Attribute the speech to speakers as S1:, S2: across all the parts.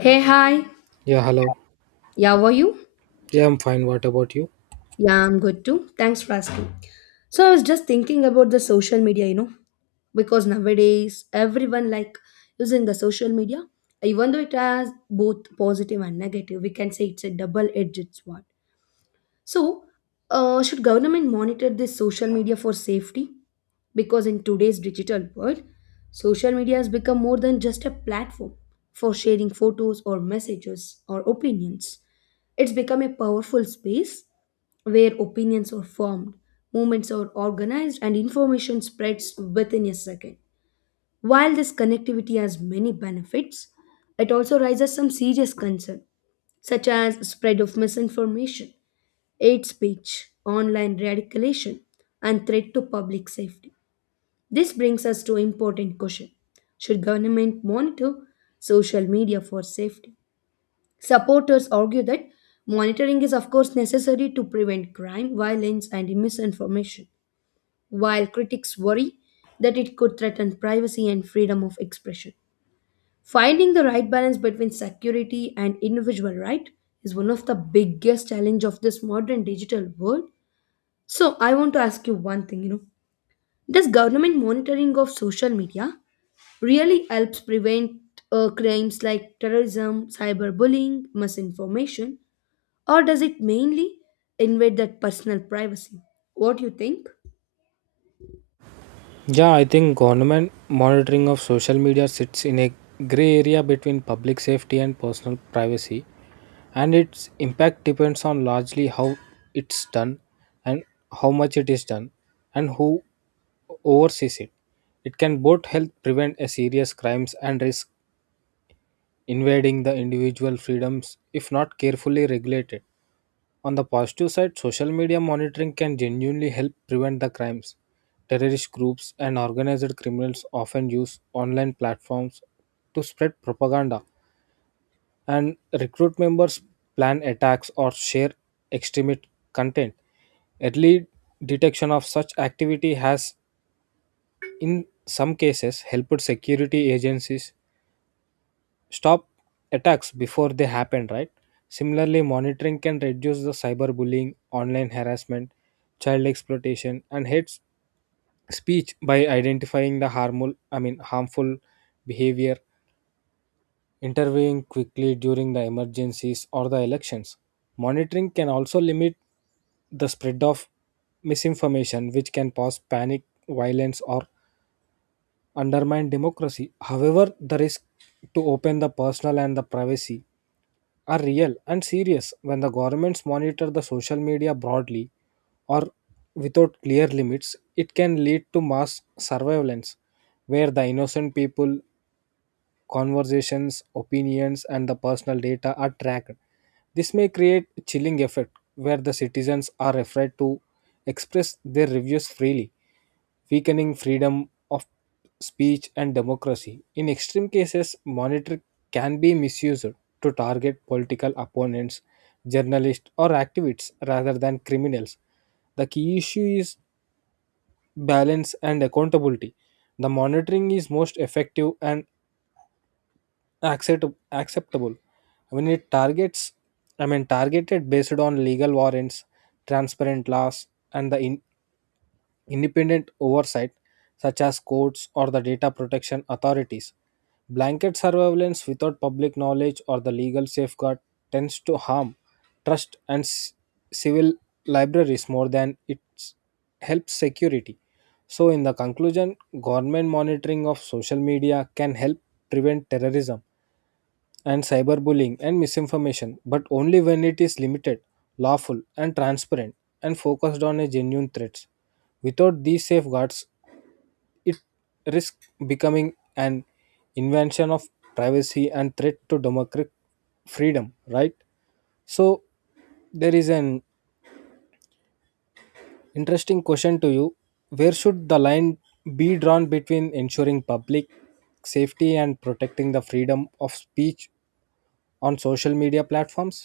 S1: Hey, hi.
S2: Yeah, hello.
S1: Yeah, how are you?
S2: Yeah, I'm fine. What about you?
S1: Yeah, I'm good too. Thanks for asking. So I was just thinking about the social media, you know, because nowadays everyone like using the social media, even though it has both positive and negative, we can say it's a double-edged sword. So, should government monitor this social media for safety? Because in today's digital world, social media has become more than just a platform for sharing photos or messages or opinions. It's become a powerful space where opinions are formed, movements are organized, and information spreads within a second. While this connectivity has many benefits, it also raises some serious concern, such as spread of misinformation hate speech, online radicalization, and threat to public safety. This brings us to important question. Should government monitor social media for safety? Supporters argue that monitoring is of course necessary to prevent crime, violence, and misinformation, while critics worry that it could threaten privacy and freedom of expression. Finding the right balance between security and individual right is one of the biggest challenge of this modern digital world so I want to ask you one thing, you know, does government monitoring of social media really helps prevent crimes like terrorism, cyberbullying, misinformation, or does it mainly invade that personal privacy? What do you think?
S2: Yeah, I think government monitoring of social media sits in a gray area between public safety and personal privacy, and its impact depends on largely how it's done, and how much it is done, and who oversees it. It can both help prevent a serious crimes and risk invading the individual freedoms if not carefully regulated. On the positive side, social media monitoring can genuinely help prevent the crimes. Terrorist groups and organized criminals often use online platforms to spread propaganda and recruit members, plan attacks, or share extremist content. Early detection of such activity has, in some cases, helped security agencies stop attacks before they happen, right? Similarly, monitoring can reduce the cyberbullying, online harassment, child exploitation, and hate speech by identifying the harmful I mean harmful behavior, intervening quickly during the emergencies or the elections. Monitoring can also limit the spread of misinformation, which can cause panic, violence, or undermine democracy. However, the risk to open the personal and the privacy are real and serious. When the governments monitor the social media broadly or without clear limits, it can lead to mass surveillance where the innocent people conversations, opinions, and the personal data are tracked. This may create a chilling effect where the citizens are afraid to express their reviews freely, weakening freedom of speech and democracy. In extreme cases, monitoring can be misused to target political opponents, journalists, or activists rather than criminals. The key issue is balance and accountability. The monitoring is most effective and accept, acceptable when it targets I mean targeted based on legal warrants, transparent laws, and the independent oversight such as courts or the data protection authorities. Blanket surveillance without public knowledge or the legal safeguard tends to harm trust and civil libraries more than it helps security. So, in the conclusion, government monitoring of social media can help prevent terrorism and cyberbullying and misinformation, but only when it is limited, lawful, and transparent, and focused on a genuine threat. Without these safeguards, it risks becoming an invention of privacy and threat to democratic freedom, right? So, there is an interesting question to you. Where should the line be drawn between ensuring public safety and protecting the freedom of speech on social media platforms?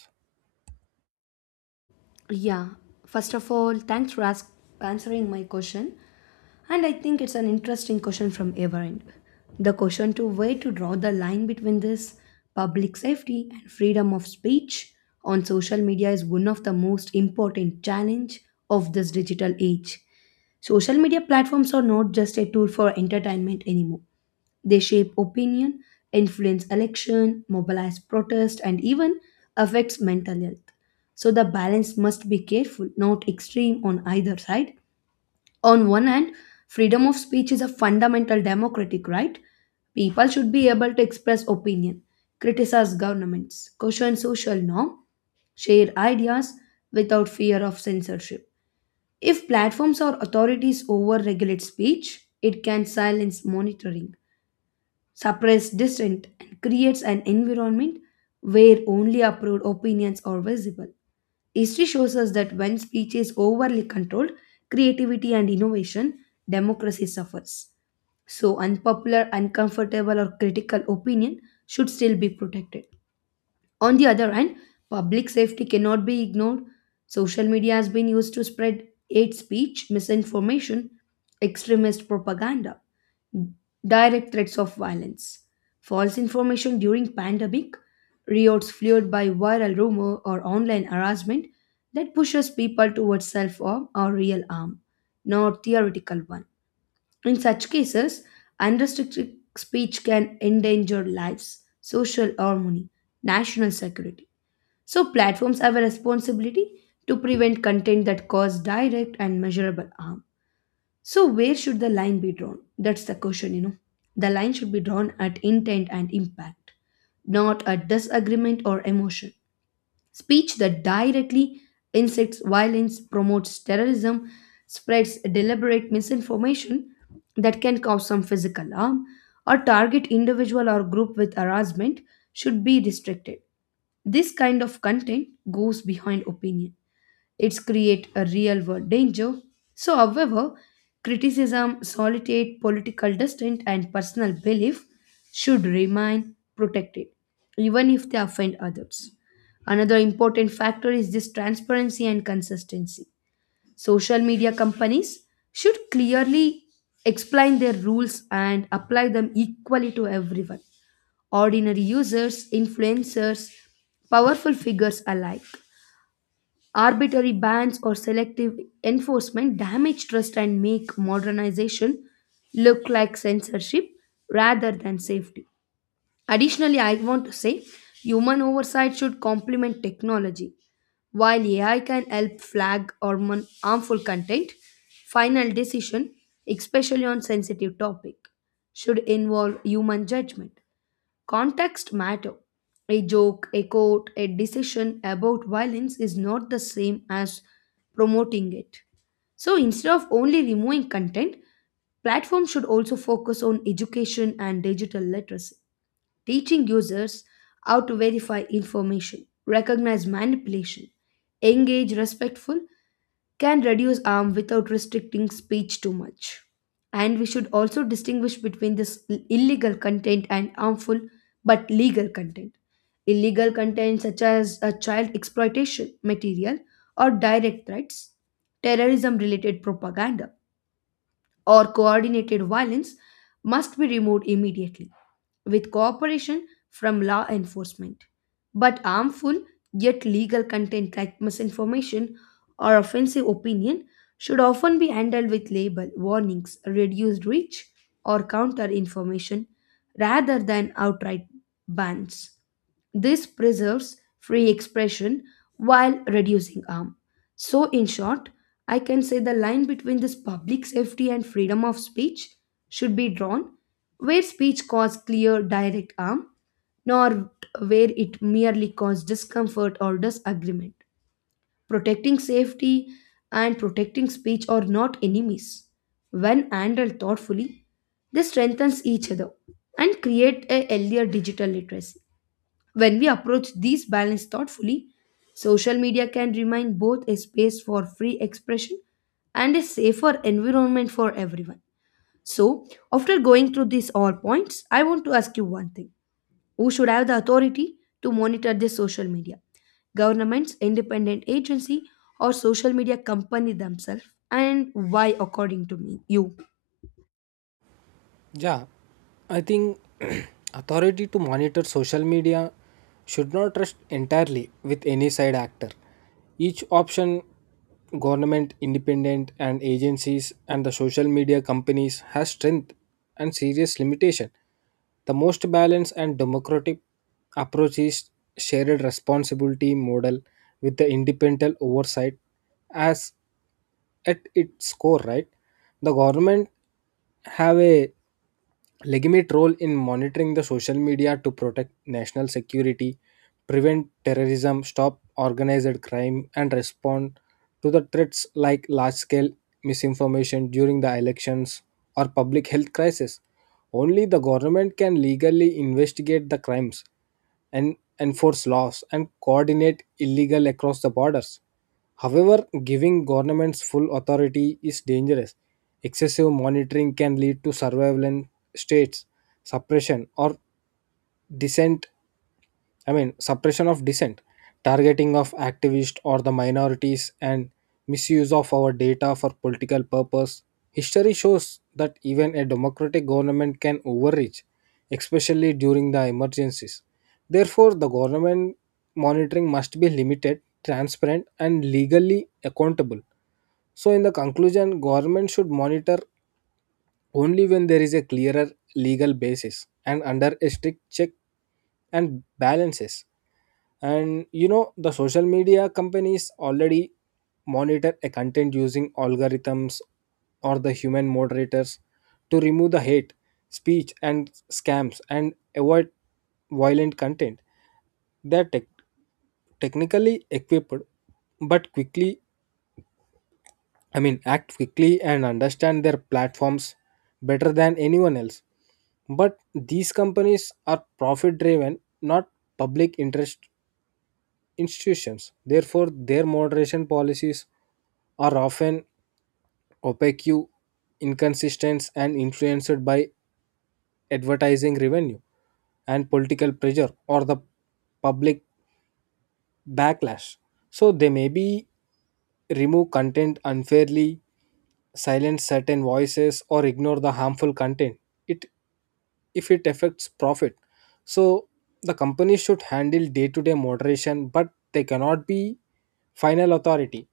S1: Yeah, first of all, answering my question. And I think it's an interesting question from our end. The question to where to draw the line between this public safety and freedom of speech on social media is one of the most important challenge of this digital age. Social media platforms are not just a tool for entertainment anymore. They shape opinion, influence election, mobilize protest, and even affects mental health. So the balance must be careful, not extreme on either side. On one hand, freedom of speech is a fundamental democratic right. People should be able to express opinion, criticize governments, question social norm, share ideas without fear of censorship. If platforms or authorities overregulate speech, it can silence monitoring. Suppress dissent, and creates an environment where only approved opinions are visible. History shows us that when speech is overly controlled, creativity and innovation, democracy suffers. So, unpopular, uncomfortable, or critical opinion should still be protected. On the other hand, public safety cannot be ignored. Social media has been used to spread hate speech, misinformation, extremist propaganda direct threats of violence, false information during pandemic, riots fueled by viral rumor or online harassment that pushes people towards self-harm or real harm, not theoretical one. In such cases, unrestricted speech can endanger lives, social harmony, national security. So platforms have a responsibility to prevent content that cause direct and measurable harm so, where should the line be drawn? That's the question, you know. The line should be drawn at intent and impact, not at disagreement or emotion. Speech that directly incites violence, promotes terrorism, spreads deliberate misinformation that can cause some physical harm, or target individual or group with harassment should be restricted. This kind of content goes behind opinion it's create a real world danger. So, however, criticism, solitude, political dissent, and personal belief should remain protected, even if they offend others. Another important factor is this transparency and consistency. Social media companies should clearly explain their rules and apply them equally to everyone ordinary users, influencers, powerful figures alike. Arbitrary bans or selective enforcement damage trust and make modernization look like censorship rather than safety. Additionally, I want to say human oversight should complement technology. While AI can help harmful content, final decision, especially on sensitive topic, should involve human judgment. Context matter. A joke, a quote, a decision about violence is not the same as promoting it. So instead of only removing content, platforms should also focus on education and digital literacy teaching users how to verify information, recognize manipulation, engage respectful, can reduce harm without restricting speech too much. And we should also distinguish between this illegal content and harmful but legal content. Illegal content such as a child exploitation material or direct threats, terrorism related propaganda or coordinated violence must be removed immediately with cooperation from law enforcement. But harmful yet legal content like misinformation or offensive opinion should often be handled with label warnings, reduced reach, or counter information rather than outright bans. This preserves free expression while reducing harm. So, in short, I can say the line between this public safety and freedom of speech should be drawn where speech causes clear direct harm, nor where it merely causes discomfort or disagreement. Protecting safety and protecting speech are not enemies. When handled thoughtfully, they strengthens each other and create a healthier digital literacy. When we approach these balance thoughtfully, social media can remain both a space for free expression and a safer environment for everyone. So, after going through these all points, I want to ask you one thing. Who should have the authority to monitor this social media? Governments, independent agency, or social media company themselves? And why according to me you?
S2: Yeah, I think authority to monitor social media should not rest entirely with any side actor. Each option, government, independent, and agencies, and the social media companies, has strength and serious limitation. The most balanced and democratic approach is shared responsibility model with the independent oversight as at its core, right? The government have a legitimate role in monitoring the social media to protect national security, prevent terrorism, stop organized crime, and respond to the threats like large scale misinformation during the elections or public health crisis. Only the government can legally investigate the crimes and enforce laws and coordinate illegal across the borders. However, giving governments full authority is dangerous. Excessive monitoring can lead to surveillance states, suppression, or dissent suppression of dissent, targeting of activists or the minorities, and misuse of our data for political purpose. History shows that even a democratic government can overreach, especially during the emergencies. Therefore, the government monitoring must be limited, transparent, and legally accountable. So, in the conclusion, government should monitor only when there is a clearer legal basis and under a strict check and balances. And you know, the social media companies already monitor a content using algorithms or the human moderators to remove the hate speech and scams and avoid violent content. They're technically equipped but quickly I mean act quickly and understand their platforms better than anyone else, but these companies are profit driven, not public interest institutions. Therefore, their moderation policies are often opaque, inconsistent, and influenced by advertising revenue and political pressure or the public backlash. So they may be remove content unfairly, silence certain voices, or ignore the harmful content. It if it affects profit. So the company should handle day-to-day moderation, but they cannot be final authority.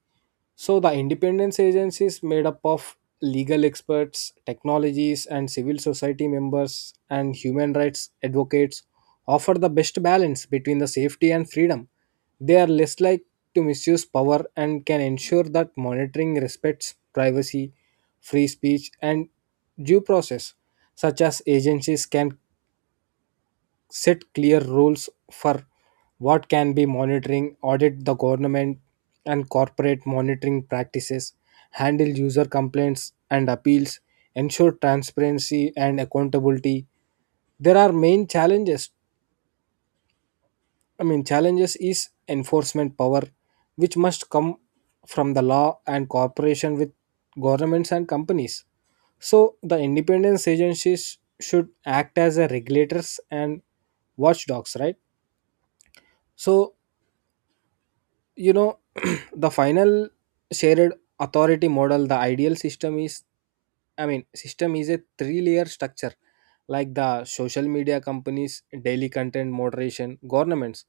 S2: So, the independence agency is made up of legal experts, technologies, and civil society members and human rights advocates offer the best balance between the safety and freedom. They are less likely to misuse power and can ensure that monitoring respects privacy, free speech, and due process. Such as agencies can set clear rules for what can be monitoring, audit the government and corporate monitoring practices, handle user complaints and appeals, ensure transparency and accountability. There are main challenges is enforcement power, which must come from the law and cooperation with governments and companies. So, the independence agencies should act as a regulators and watchdogs, right? So, you know, the final shared authority model, the ideal system is a three layer structure like the social media companies daily content moderation, governments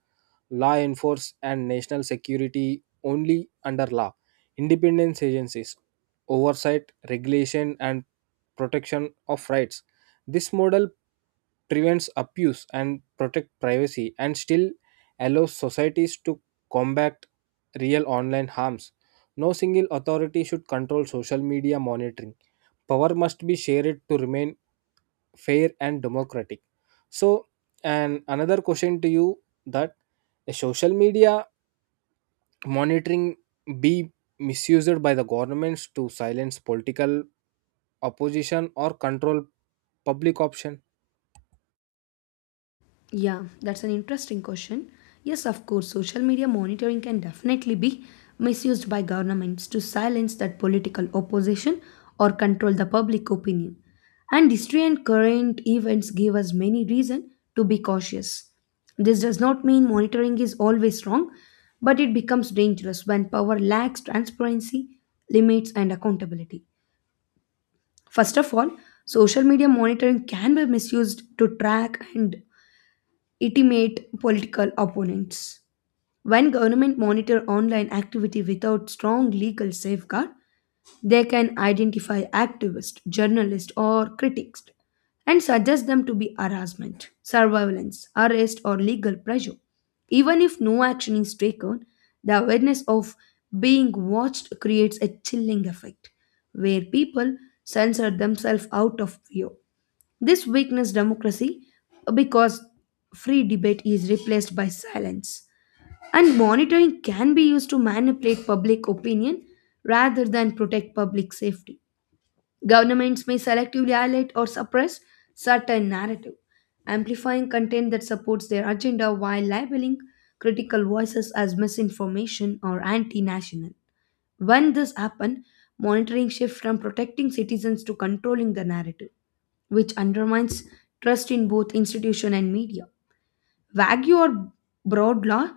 S2: law enforce and national security only under law. Independence agencies, oversight, regulation, and protection of rights. This model prevents abuse and protect privacy and still allows societies to combat real online harms. No single authority should control social media monitoring. Power must be shared to remain fair and democratic. So, and another question to you, that the social media monitoring be misused by the governments to silence political opposition or control public option?
S1: Yeah, that's an interesting question. Yes, of course, social media monitoring can definitely be misused by governments to silence that political opposition or control the public opinion. And history and current events give us many reason to be cautious. This does not mean monitoring is always wrong, but it becomes dangerous when power lacks transparency, limits, and accountability. First of all, social media monitoring can be misused to track and intimidate political opponents. When government monitor online activity without strong legal safeguard, they can identify activists, journalists, or critics and suggest them to be harassment, surveillance, arrest, or legal pressure. Even if no action is taken, the awareness of being watched creates a chilling effect where people censor themselves out of fear. This weakens democracy because free debate is replaced by silence. And monitoring can be used to manipulate public opinion rather than protect public safety. Governments may selectively highlight or suppress certain narrative, amplifying content that supports their agenda while labeling critical voices as misinformation or anti national. When this happened, monitoring shifts from protecting citizens to controlling the narrative, which undermines trust in both institution and media. Vague or broad law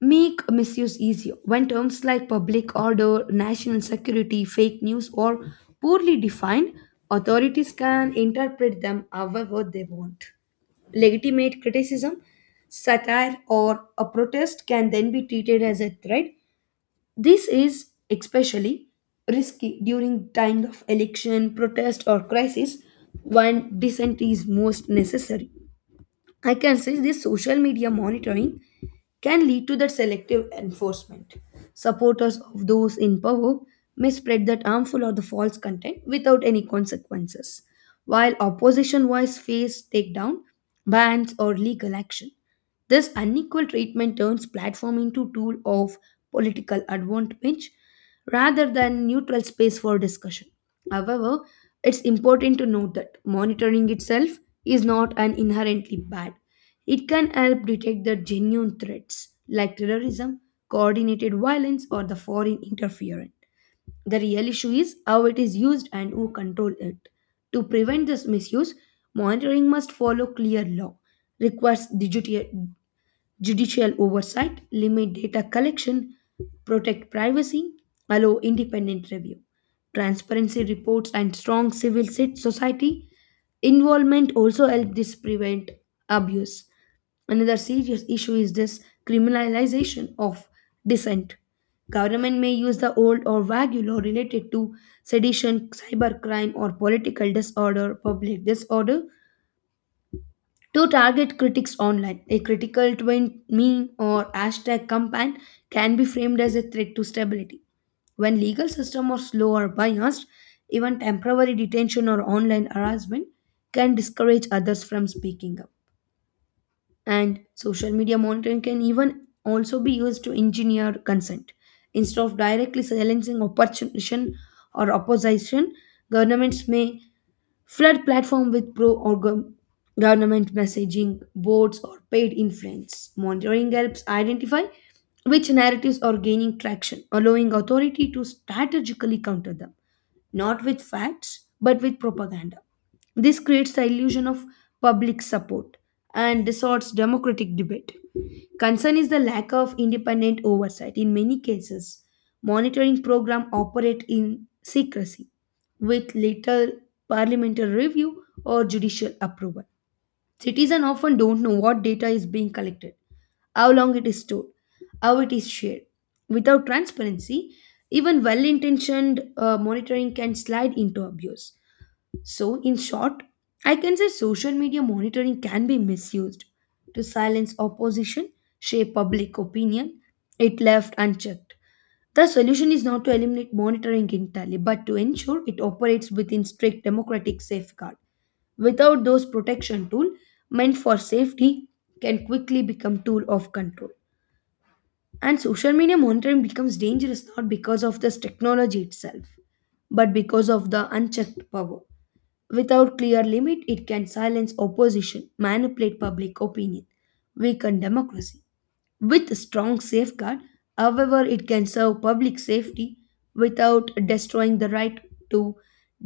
S1: make misuse easier when terms like public order, national security, fake news, or poorly defined, authorities can interpret them however they want. Legitimate criticism, satire, or a protest can then be treated as a threat this is especially risky during times of election, protest, or crisis when dissent is most necessary. I can say this social media monitoring can lead to that selective enforcement. Supporters of those in power may spread that harmful or the false content without any consequences, while opposition voice face takedown, bans, or legal action. This unequal treatment turns platform into tool of political advantage rather than neutral space for discussion. However, it's important to note that monitoring itself is not an inherently bad. It can help detect the genuine threats like terrorism, coordinated violence, or the foreign interference. The real issue is how it is used and who control it. To prevent this misuse, monitoring must follow clear law, requires judicial oversight, limit data collection, protect privacy, allow independent review. Transparency reports and strong society involvement also help this prevent abuse. Another serious issue is this criminalization of dissent. Government may use the old or vague law related to sedition, cybercrime, or political disorder, public disorder to target critics online, a critical twin meme or hashtag campaign can be framed as a threat to stability. When legal system are slow or biased, even temporary detention or online harassment can discourage others from speaking up. And social media monitoring can even also be used to engineer consent. Instead of directly silencing opposition or opposition, governments may flood platform with government messaging boards or paid influence. Monitoring helps identify which narratives are gaining traction, allowing authority to strategically counter them, not with facts but with propaganda. This creates the illusion of public support and distorts democratic debate. Concern is the lack of independent oversight. In many cases, monitoring programs operate in secrecy with little parliamentary review, or judicial approval. Citizens often don't know what data is being collected, how long it is stored, how it is shared. Without transparency, even well intentioned monitoring can slide into abuse. So, in short, I can say social media monitoring can be misused to silence opposition, shape public opinion, it left unchecked. The solution is not to eliminate monitoring entirely, but to ensure it operates within strict democratic safeguard. Without those protection tool meant for safety can quickly become tool of control. And social media monitoring becomes dangerous not because of this technology itself, but because of the unchecked power. Without clear limit, it can silence opposition, manipulate public opinion, weaken democracy. With a strong safeguard, however, it can serve public safety without destroying the right to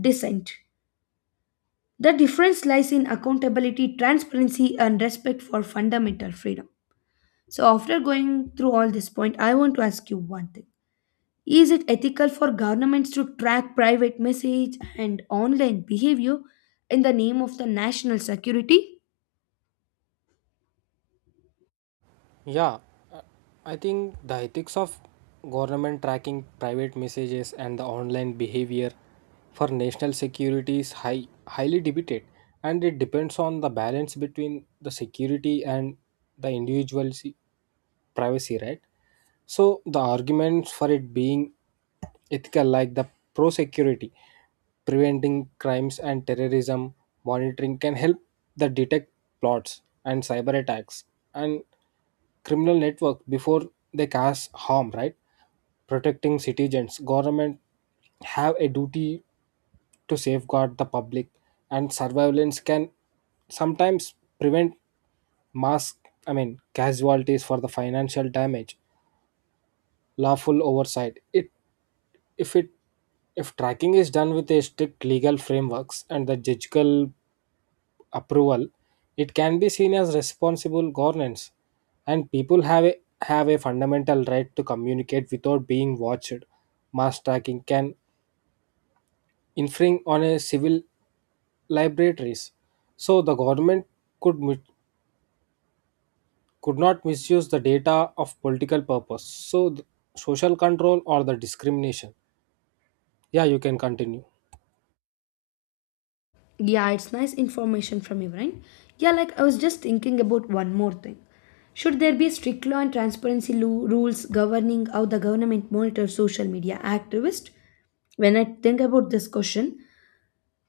S1: dissent. The difference lies in accountability, transparency, and respect for fundamental freedom. So, after going through all this point, I want to ask you one thing. Is it ethical for governments to track private message and online behavior in the name of the national security?
S2: Yeah, uh, I think the ethics of government tracking private messages and the online behavior for national security is highly debated, and it depends on the balance between the security and the individual's privacy, right? So, the arguments for it being ethical, like the pro security, preventing crimes and terrorism monitoring, can help the detect plots and cyber attacks and criminal network before they cause harm. Right, protecting citizens, government have a duty to safeguard the public, and surveillance can sometimes prevent mass. Casualties for the financial damage. Lawful oversight. It if tracking is done with a strict legal frameworks and the judicial approval, it can be seen as responsible governance, and people have a fundamental right to communicate without being watched. Mass tracking can infringe on a civil libraries, so the government could mi- could not misuse the data of political purpose. So, the social control or the discrimination. Yeah, you can continue.
S1: Yeah, it's nice information from you, right? Yeah, like I was just thinking about one more thing. Should there be strict law and transparency rules governing how the government monitors social media activists? When I think about this question,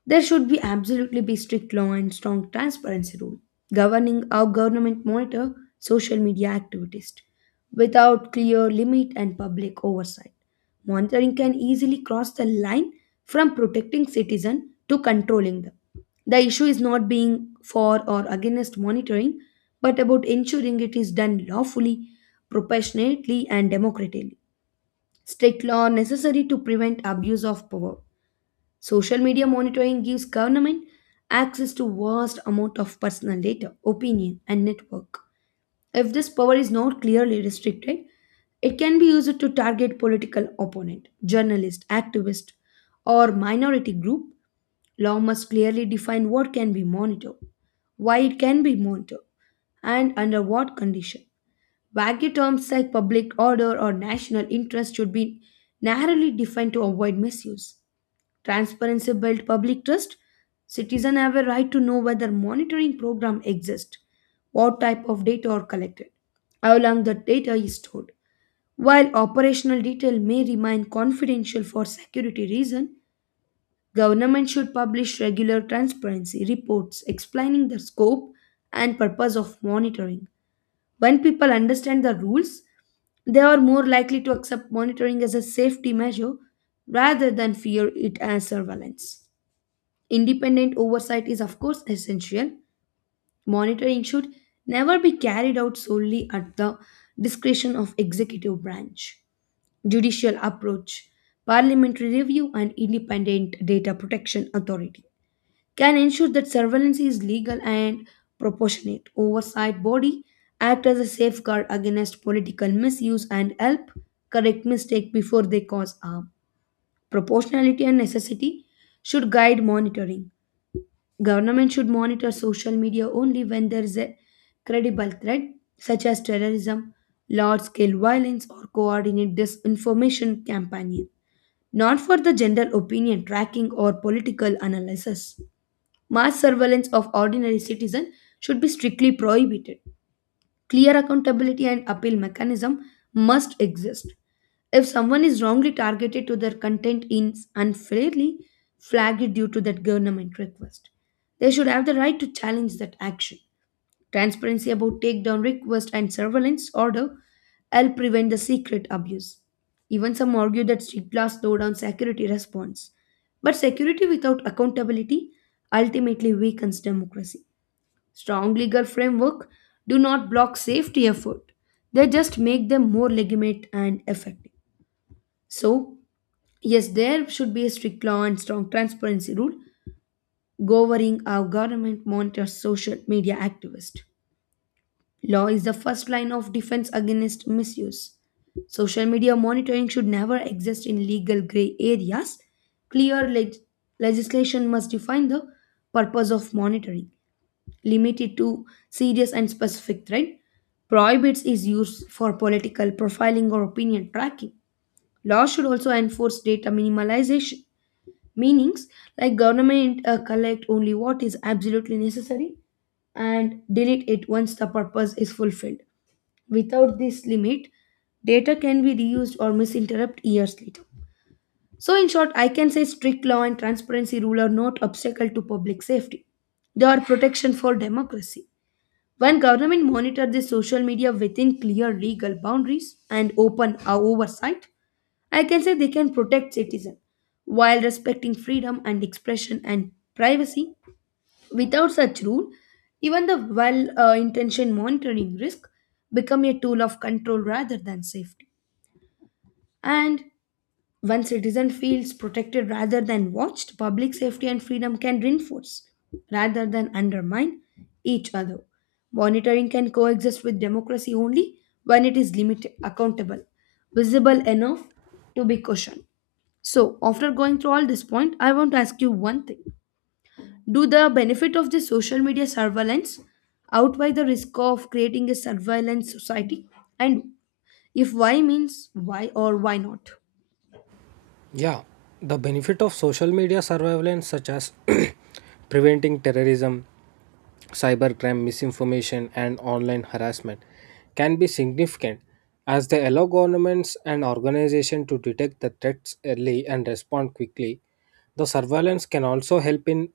S1: there should be absolutely be strict law and strong transparency rule governing how government monitor social media activities without clear limit and public oversight. Monitoring can easily cross the line from protecting citizens to controlling them. The issue is not being for or against monitoring, but about ensuring it is done lawfully, proportionately, and democratically. Strict law necessary to prevent abuse of power. Social media monitoring gives government access to vast amount of personal data, opinion, and network. If this power is not clearly restricted, it can be used to target political opponent, journalist, activist, or minority group. Law must clearly define what can be monitored, why it can be monitored, and under what condition. Vague terms like public order or national interest should be narrowly defined to avoid misuse. Transparency builds public trust. Citizens have a right to know whether monitoring programs exist, what type of data are collected, how long the data is stored. While operational detail may remain confidential for security reasons, government should publish regular transparency reports explaining the scope and purpose of monitoring. When people understand the rules, they are more likely to accept monitoring as a safety measure rather than fear it as surveillance. Independent oversight is, of course, essential. Monitoring should never be carried out solely at the discretion of executive branch. Judicial approach, parliamentary review, and independent data protection authority can ensure that surveillance is legal and proportionate. Oversight body act as a safeguard against political misuse and help correct mistake before they cause harm. Proportionality and necessity should guide monitoring. Government should monitor social media only when there is a credible threat such as terrorism, large scale violence, or coordinate disinformation campaign, not for the general opinion tracking or political analysis. Mass surveillance of ordinary citizens should be strictly prohibited. Clear accountability and appeal mechanism must exist. If someone is wrongly targeted to their content is unfairly flagged due to that government request, they should have the right to challenge that action. Transparency about takedown request and surveillance order help prevent the secret abuse. Even some argue that street blasts slow down security response. But security without accountability ultimately weakens democracy. Strong legal framework do not block safety effort. They just make them more legitimate and effective. So, yes, there should be a strict law and strong transparency rule governing how government monitors social media activists. Law is the first line of defense against misuse. Social media monitoring should never exist in legal gray areas. Clear leg- Legislation must define the purpose of monitoring, limited to serious and specific threat. Prohibits is used for political profiling or opinion tracking. Law should also enforce data minimalization, meanings like government collect only what is absolutely necessary and delete it once the purpose is fulfilled. Without this limit, data can be reused or misinterpreted years later. So, in short, I can say strict law and transparency rule are not obstacle to public safety. They are protection for democracy. When government monitor the social media within clear legal boundaries and open oversight, I can say they can protect citizens while respecting freedom and expression and privacy. Without such rule, even the well-intentioned monitoring risk become a tool of control rather than safety. And when citizen feels protected rather than watched, public safety and freedom can reinforce rather than undermine each other. Monitoring can coexist with democracy only when it is limited, accountable, visible enough to be questioned. So, after going through all this point, I want to ask you one thing. Do the benefit of the social media surveillance outweigh the risk of creating a surveillance society? And if why means why or why not?
S2: Yeah, the benefit of social media surveillance, such as preventing terrorism, cybercrime, misinformation, and online harassment, can be significant, as they allow governments and organizations to detect the threats early and respond quickly. The surveillance can also help in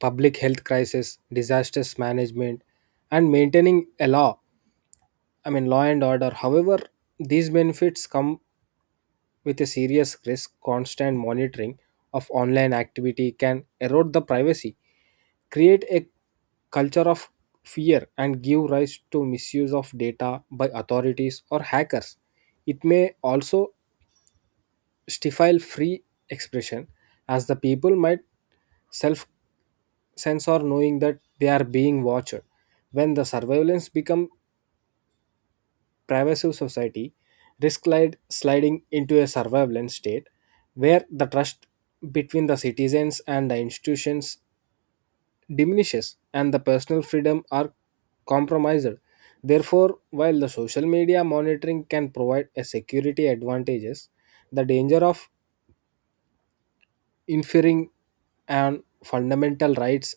S2: public health crisis, disasters management, and maintaining a law. I mean, law and order. However, these benefits come with a serious risk. Constant monitoring of online activity can erode the privacy, create a culture of fear, and give rise to misuse of data by authorities or hackers. It may also stifle free expression, as the people might self censor, knowing that they are being watched. When the surveillance become pervasive, society risk sliding into a surveillance state where the trust between the citizens and the institutions diminishes and the personal freedom are compromised. Therefore, while the social media monitoring can provide a security advantages, the danger of inferring on fundamental rights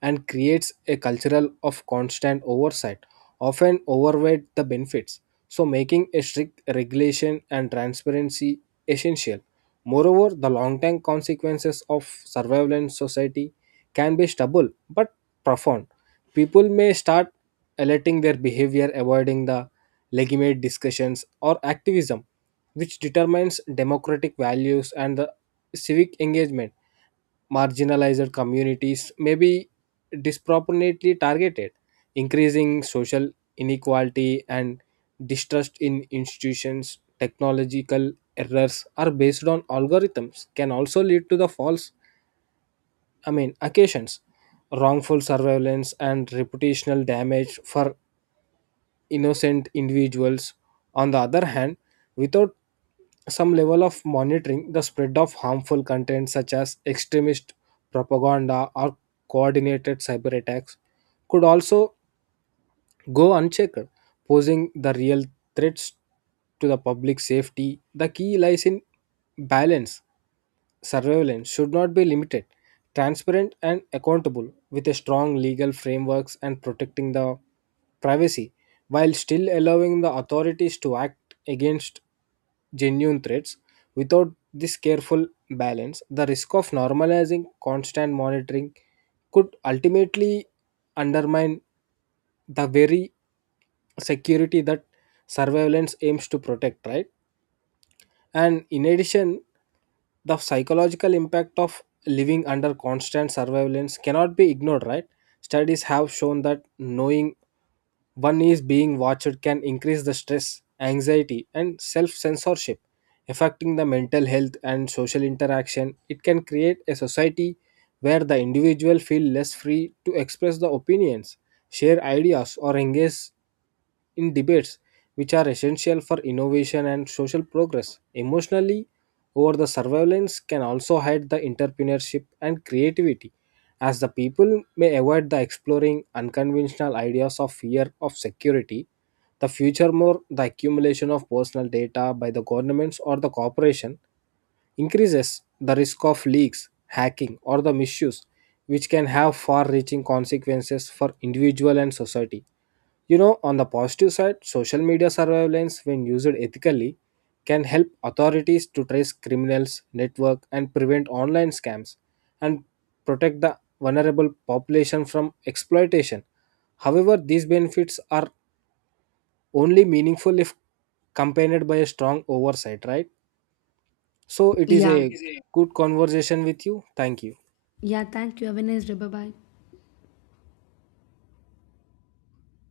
S2: and creates a cultural of constant oversight, often overweight the benefits. So making a strict regulation and transparency essential. Moreover, the long-term consequences of surveillance society can be stubble but profound. People may start alerting their behavior, avoiding the legitimate discussions or activism, which determines democratic values and the civic engagement. Marginalized communities may be disproportionately targeted, increasing social inequality and distrust in institutions. Technological errors are based on algorithms can also lead to the occasions, wrongful surveillance, and reputational damage for innocent individuals. On the other hand, without some level of monitoring, the spread of harmful content such as extremist propaganda or coordinated cyber attacks could also go unchecked, posing the real threats to the public safety. The key lies in balance. Surveillance should not be limited, transparent and accountable, with a strong legal frameworks and protecting the privacy, while still allowing the authorities to act against genuine threats. Without this careful balance, the risk of normalizing constant monitoring could ultimately undermine the very security that surveillance aims to protect, right? And in addition, the psychological impact of living under constant surveillance cannot be ignored, right? Studies have shown that knowing one is being watched can increase the stress, anxiety, and self censorship, affecting the mental health and social interaction. It can create a society where the individual feel less free to express the opinions, share ideas, or engage in debates, which are essential for innovation and social progress. Emotionally, over the surveillance can also hide the entrepreneurship and creativity, as the people may avoid the exploring unconventional ideas of fear of security the future. More, the accumulation of personal data by the governments or the corporation increases the risk of leaks, hacking, or the misuse, which can have far reaching consequences for individual and society. You know, on the positive side, social media surveillance, when used ethically, can help authorities to trace criminals, network, and prevent online scams and protect the vulnerable population from exploitation. However, these benefits are only meaningful if accompanied by a strong oversight, right? So, it is
S1: Yeah.
S2: a good conversation with you. Thank you.
S1: Yeah, thank you. Have a nice day. Bye bye.